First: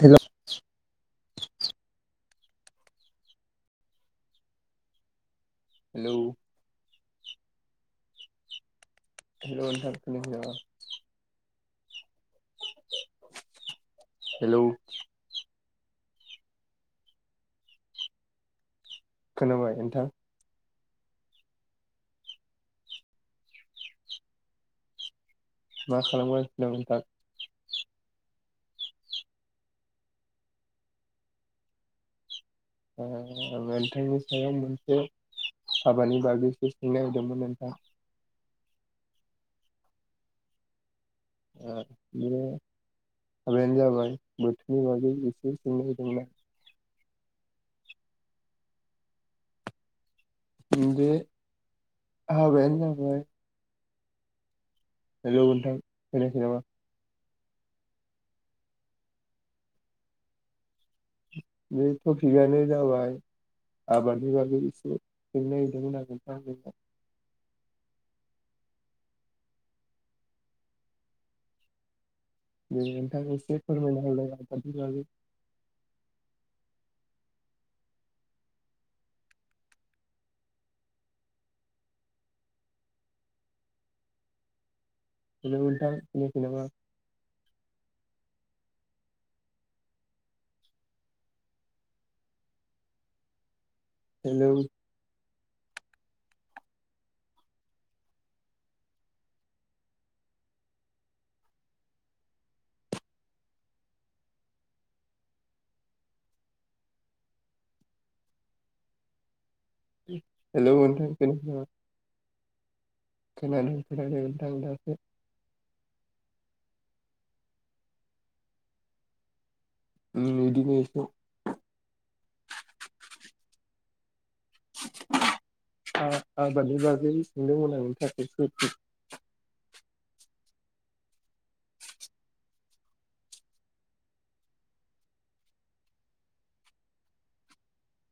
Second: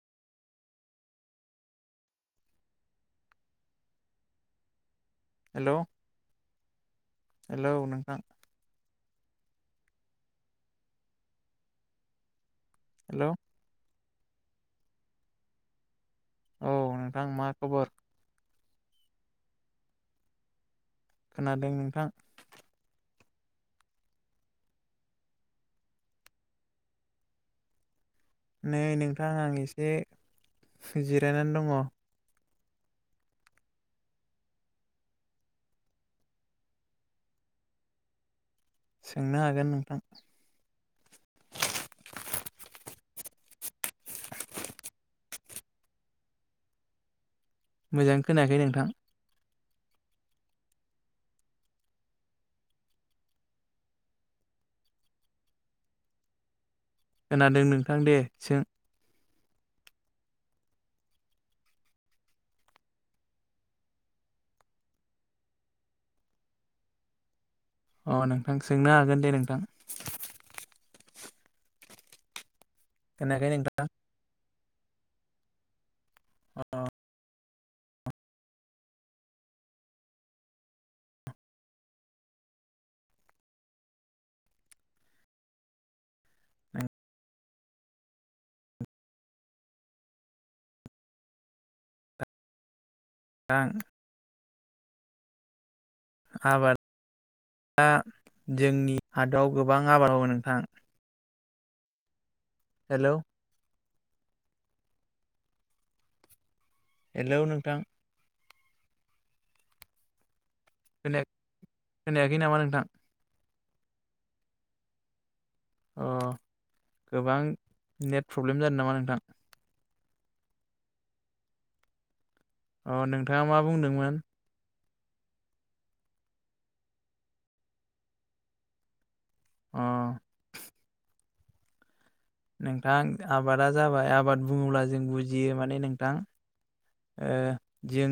Hello hello hello नोंथां hello hello hello औ नोंथां मा खबर खोनाबाय नोंथां खोनादों नोंथां मा खालामगासिनो दं नोंथां नै नोंथां आं एसे जिरायनानै दङ नोंथांनि सायाव मोनसे हाबानि बागैसो सोंनो नागिरदोंमोन नोंथां सोंनो हागोन नोंथां बे हाबायानो जाबाय बोथोरनि बागै एसे सोंनो नागिरदोंमोन आं नोंथां मोजां खोनायाखै नोंथां बे हाबायानो जाबाय हेलौ नोंथां खोनायाखै नामा खोनादों नोंथां दे सों बे थफिगानो जाबाय हाबानि बागै एसे सोंनो नागिरदोंमोन आं नोंथां नोंनाव अ नोंथां सोंनो हागोन दे नोंथां दे नोंथां खोनायाखै एसे नोंथां फोरमायना होलाय हाबानि बागै अ हेलौ नोंथां खोनायाखै नामा दा हेलौ आबार दा जोंनि हादाव गोबां आबाद मावो नोंथां हेलौ हेलौ नोंथां हेल' नोंथां खोनायाखै नामा खै नामा नोंथां खोनादों खोनादों नोंथां नोंथां अ गोबां नेट प्रब्लेम जादों नामा नोंथां उम बिदिनोएसे अ नोंथाङा मा बुंदोंमोन [inaudible] आ-आबादनि बागै सोंदोंमोन आं [unintelligible] अ [inaudible] नोंथां आबादा जाबाय आबाद बुङोब्ला जों बुजियो माने नोंथां ओ जों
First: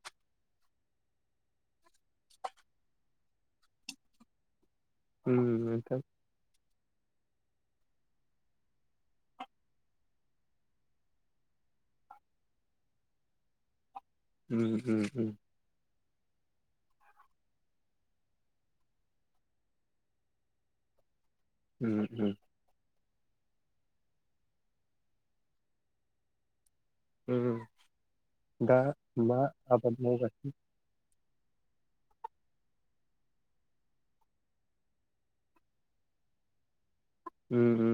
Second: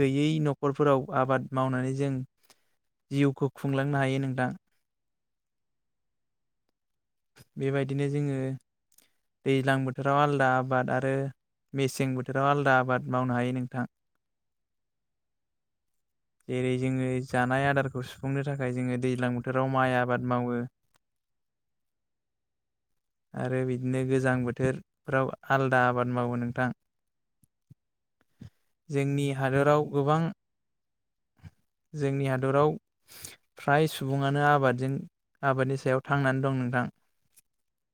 गैयै न'खरफोराव आबाद मावनानै जों जिउखौ खुंलांनो हायो नोंथां उ नोंथां बेबायदिनो जोङो दैज्लां बोथोराव आलदा आबाद आरो मेसें बोथोराव आलदा आबाद मावनो हायो नोंथां उ उ उ जेरै जोङो जानाय आदारखौ सुफुंनो थाखाय जोङो दैज्लां बोथोराव माइ आबाद मावो। उ उ आरो बिदिनो गोजां बोथोरफ्राव आलदा आबाद मावो नोंथां उम दा जोंनि मा हादोराव आबाद गोबां मावगासिनो [inaudible] जोंनि हादराव फ्राय सुबुङानो आबादजों आबादनि सायाव थांनानै दं नोंथां। उ उ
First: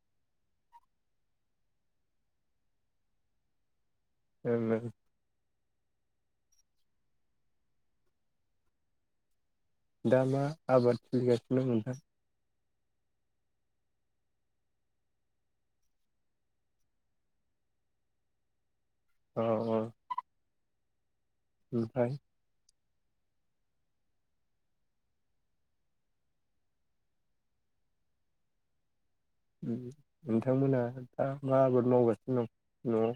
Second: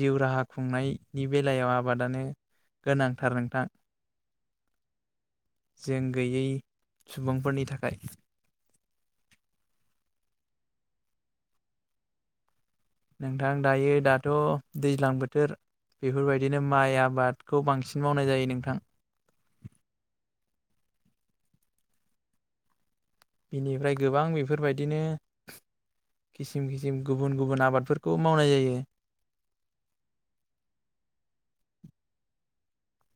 जिउ राहा खुंनायनि बेलायाव आबादानो गोनांथार नोंथां [unintelligible] जों गैयै सुबुंफोरनि थाखाय दा मा आबाद सोलिगासिनो नोंथां? नोंथां दायो दाथ' दैज्लां बोथोर बेफोरबायदिनो माइ आबादखौ बांसिन मावनाय जायो नोंथां अ अ ओमफाय बिनिफ्राय गोबां बेफोरबायदिनो खिसिम खिसिम गुबुन गुबुन आबादफोरखौ मावनाय जायो उ। नोंथांमोना दा मा आबाद मावगासिनो दं न'आव?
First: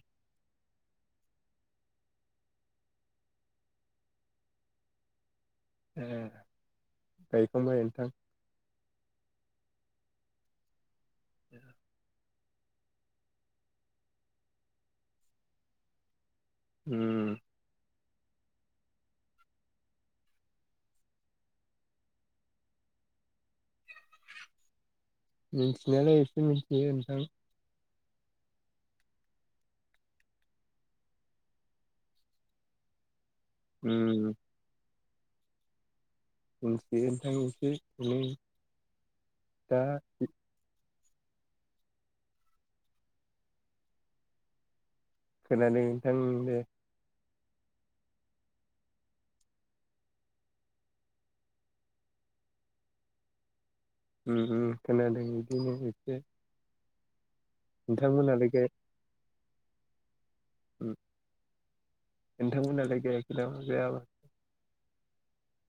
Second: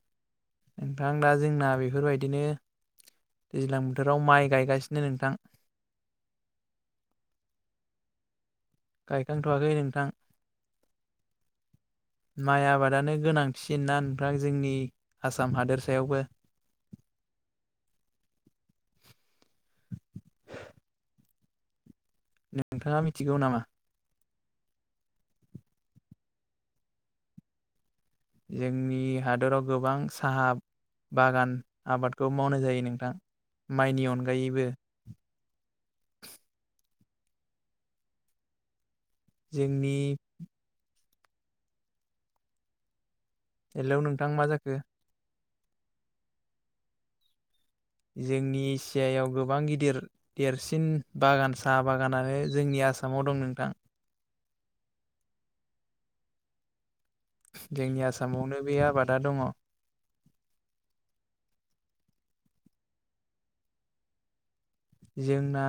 नोंथां दा जोंना बेफोरबायदिनो दैज्लां बोथोराव माइ गायगासिनो नोंथां ए। गायखांबाय नोंथां? गायखांथ'वाखै नोंथां। [inaudible] माइ आबादानो गोनांथिसिनना नोंथां जोंनि आसाम हादोरसायावबो उम नोंथाङा मिथिगौ नामा? मिथिनायालाय एसे मिथियो नोंथां जोंनि हादराव गोबां साहा बागान आबादखौ मावनाय जायो नोंथां उम माइनि अनगायैबो [unintelligible] जोंनि दा हेलौ नोंथां मा जाखो? खोनादों नोंथां दे जोंनि एसियायाव गोबां गिदिर देरसिन बागान साहा बागानानो जोंनिया आसामाव दं नोंथां। उम हउ खोनादों बिदिनो एसे। जोंनि नोंथांमोनालाय आसामावनो बे आबादा दङ'। उम। नोंथां मोनालाय गायाखै नामा बे आबाद जोंना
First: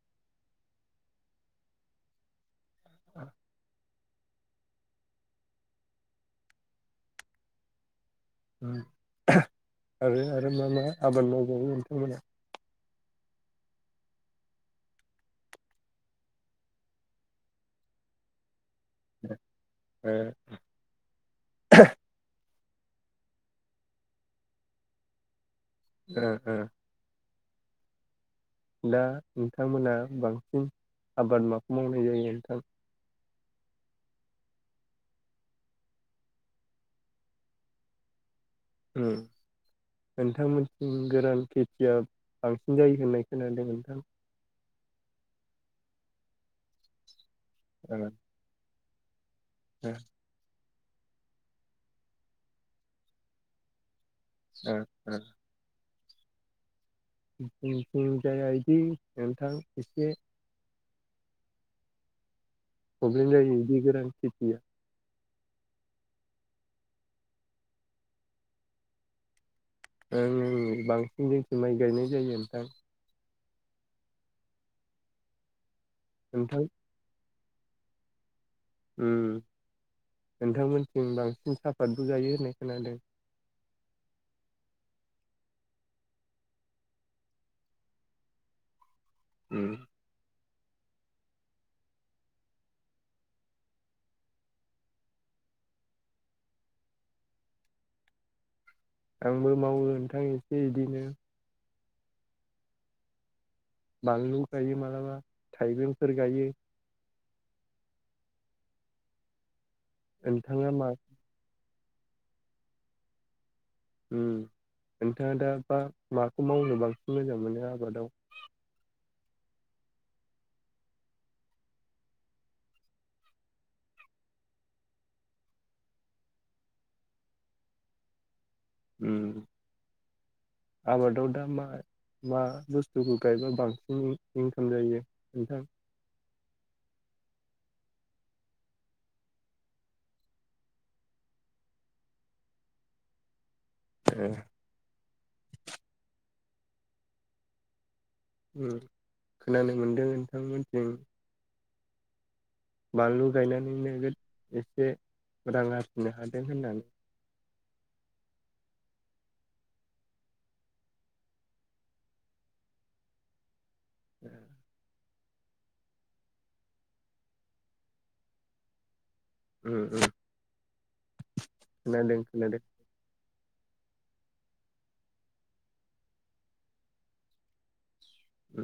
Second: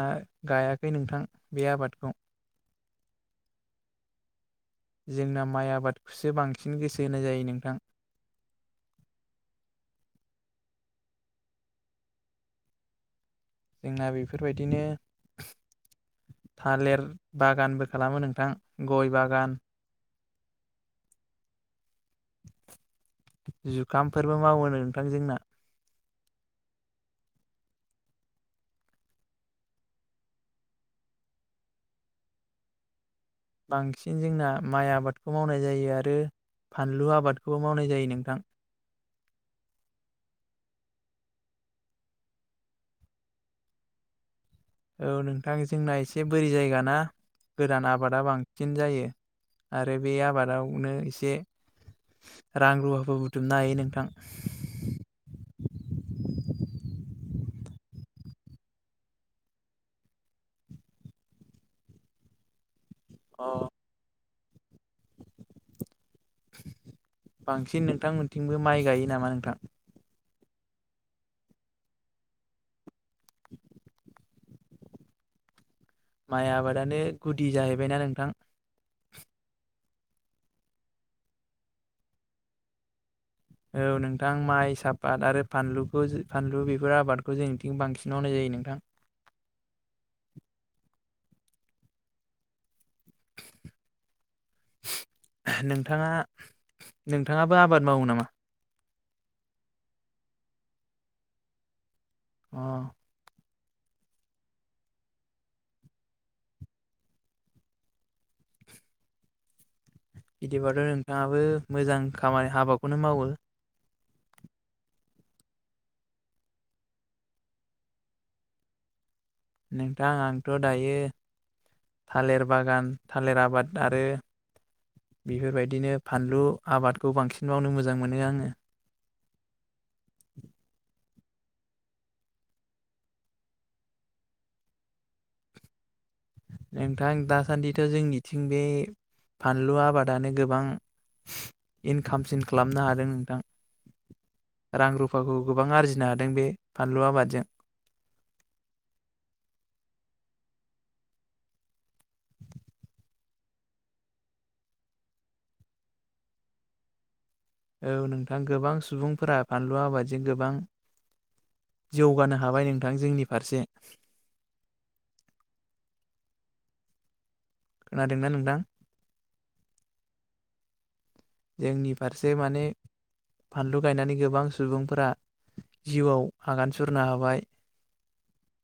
गायाखै नोंथां बे आबादखौ। आ जोंना माइ आबादखौसो बांसिन गोसो होनाय जायो नोंथां। ओम आरो आरो मा मा आबाद मावबावो नोंथांमोना? जोंना बेफोरबायदिनो थालेर बागानबो खालामो नोंथां गय बागान [unintelligible] जुखामफोरबो मावो नोंथां जोंना। ओ ओ। दा नोंथांमोना बांसिन आबाद माखौ मावनाय जायो नोंथां? बांसिन जोंना माइ आबादखौ मावनाय जायो आरो फानलु आबादखौबो मावनाय जायो नोंथां। उम नोंथांमोनथिं गोरान खेथिया बांसिन जायो होननाय खोनादों नोंथां। औ नोंथां जोंना एसे बोरि जायगाना। गोरान ओ ओ आबादा बांसिन जायो। ओ आरो बे आबादावनो एसे रां रुवाफोर बुथुमनो हायो नोंथां। ओ ओ जोंथिं जाया इदि नोंथां एसे प्रब्लेम जायो अ इदि गोरान खेथिया। बांसिन नोंथांमोनथिंबो माइ गायो नामा नोंथां? ओं ओं बांसिन जोंनिथिं माइ गायनाय जायो नोंथां। माइ नोंथां आबादानो गुदि जाहैबायना नोंथां। उम नोंथांमोनथिं बांसिन साफातबो जायो होननाय खोनादों। औ नोंथां माइ साफात आरो फानलुखौ फानलु बेफोर आबादखौ जोंथिं बांसिन मावनाय जायो नोंथां। उम [inaudible] नोंथाङा नोंथाङाबो आबाद मावो नामा? आंबो मावो नोंथां एसे इदिनो अ बानलु गायो मालाबा थाइबेंफोर गायो। नोंथाङा इदिबाथ' मा नोंथाङाबो मोजां खामानि हाबाखौनो मावो। उम नोंथाङा दा बा माखौ मावनो बांसिन मोजां मोनो आबादाव? नोंथां आंथ' दायो थालेर बागान थालेर आबाद आरो बेफोरबायदिनो फानलु आबादखौ बांसिन मावनो मोजां मोनो आङो। उम [inaudible] आदाव दा मा मा बुस्थुखौ गायबा बांसिन इंकाम जायो नोंथां? नोंथां दासान्दिथ' जोंनिथिं बे फानलु आबादानो गोबां इनकामसिन खालामनो हादों नोंथां। ए फाखौ गोबां आरजिनो हादों बे फानलु आबादजों। ओम खोनानो मोनदों नोंथांमोनथिं बानलु गायनानै नोगोद एसे रां आरजिनो हादों होननानै औ नोंथां गोबां सुबुंफोरा फानलु आबादजों गोबां जौगानो हाबाय नोंथां जोंनि फारसे [unintelligible] खोनादोंना नोंथां उम उम जोंनि खोनादों फारसे खोनादों माने फानलु गायनानै गोबां सुबुंफोरा जिउआव आगान सुरनो हाबाय उ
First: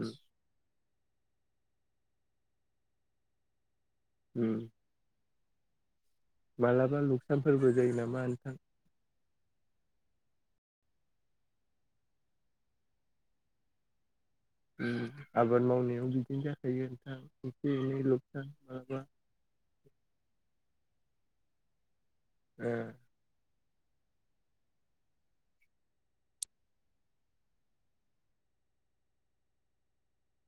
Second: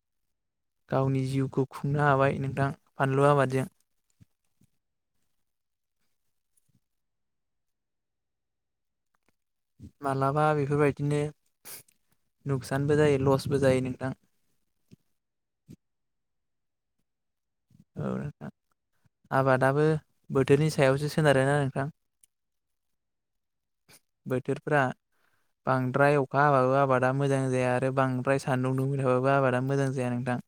गावनि जिउखौ खुंनो हाबाय नोंथां फानलु आबादजों उ मालाबा लुकसानफोरबो जायो नामा नोंथां मालाबा बेफोरबायदिनो नुकसानबो जायो लसबो जायो नोंथां ओ आबाद मावनायाव बिदिनो जाखायो नोंथां एसे एनै औ लुकसान नोंथां मालाबा आबादाबो बोथोरनि सायावसो सोनारोना नोंथां ओ बोथोरफ्रा बांद्राय अखा हाबाबो आबादा मोजां जाया आरो बांद्राय सान्दुं दुंबाय थाबाबो आबादा मोजां जाया नोंथां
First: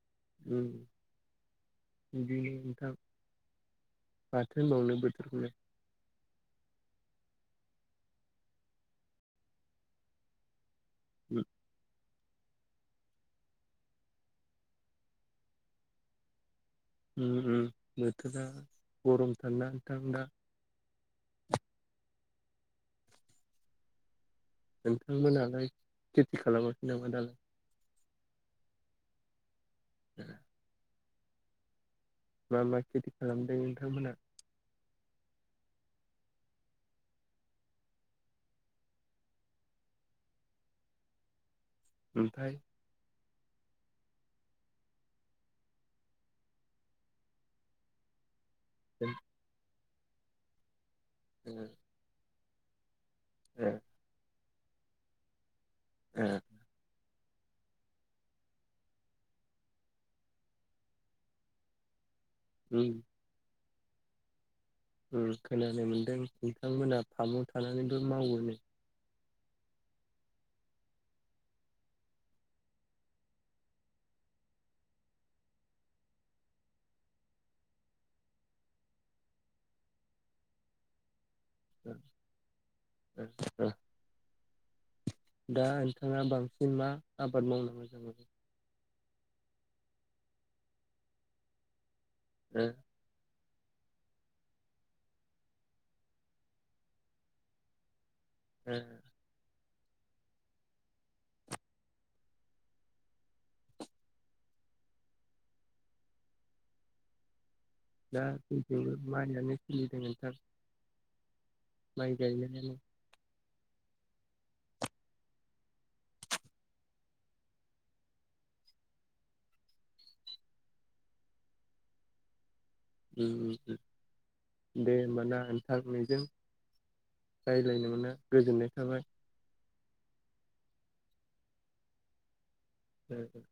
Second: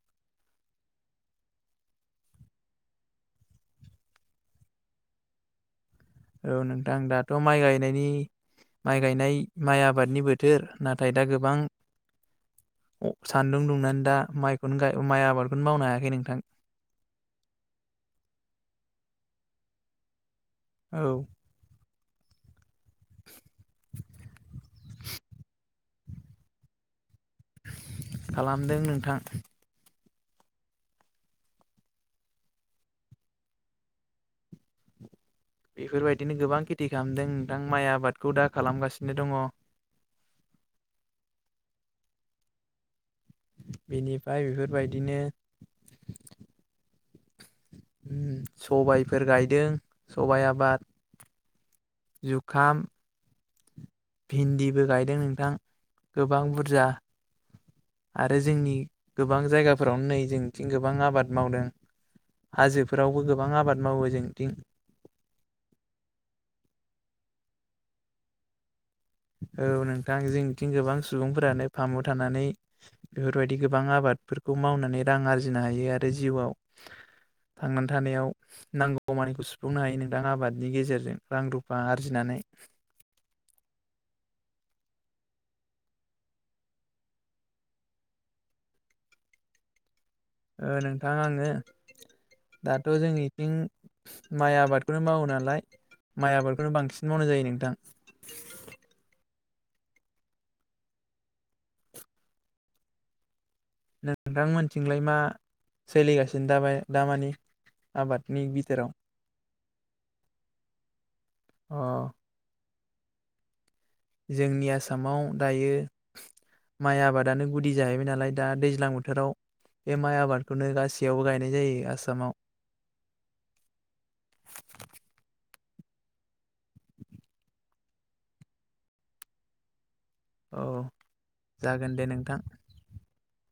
उ बिदिनो नोंथां माथो होनबावनो बोथोरखौलाय औ नोंथां दाथ माइ गायनायनि माइ गायनाय माइ आबादनि बोथोर नाथाय दा गोबां सान्दुं दुंनानै दा माइखौनो गाइ माइ आबादखौनो मावनो हायाखै नोंथां ओ उ बोथोरा गरम थार ना नोंथां दा औ नोंथांमोनहालाय खेथि खालामाखै नामोन दालाय खालामदों नोंथां [inaudible] मा मा खेथि खालामदों नोंथांमोनहा बेफोरबायदिनो गोबां खेथि खालामदों नोंथां माइ आबादखौ दा खालामगासिनो दङ ओमफ्राय बेनिफ्राय बेफोरबायदिनो ओ सबायफोर गायदों सबायाइ आबाद उ जुखाम ए भिन्दिबो गायदों नोंथां ओ गोबां बुरजा [inaudible] आरो जोंनि गोबां जायगाफोरावनो नै जोंथिं गोबां आबाद मावदों हाजोफोरावबो गोबां आबाद मावो जोंथिं ओ खोनानो मोनदों नोंथांमोना फामचआव थानानैथ मावोनो औ नोंथां जोंथिं गोबां सुबुंफोरानो फामु थानानै बेफोरबायदि गोबां आबाद फोरफोरखौ मावनानै रां आरजिनो हायो आरो जिउआव थांनानै थानायाव नांगौ मानिखौ सुफुंनो हायो नोंथां आबादनि गेजेरजों रां रुफा ओ आरजिनानै ओ ओ दा नोंथाङा बांसिन मा आबाद मावनो मोजां मोनो ओ नोंथां आङो ओ दाथ जोंनि बिं माइ आबादखौनो मावो नालाय माइ आबादखौनो बांसिन मावनाय जायो नोंथां ओ नोंथांमोनथिंलाय मा सोलिगासिनो दाबाय दामानि दा आबादनि बिथोराव मानिया सलिदों‌ नोंथां अ माइ गायनायानो जोंनि आसामाव दायो माइ आबादानो गुदि जाहैबाय नालाय दा दैज्लां बोथोराव बे माइ आबादखौनो गासैयावबो गायनाय जायो आसामाव ओ दे होमबा ना नोथां नोंजों मिलायनो मोनना गोजोननाय थाबाय औ जागोन दे नोंथां। औ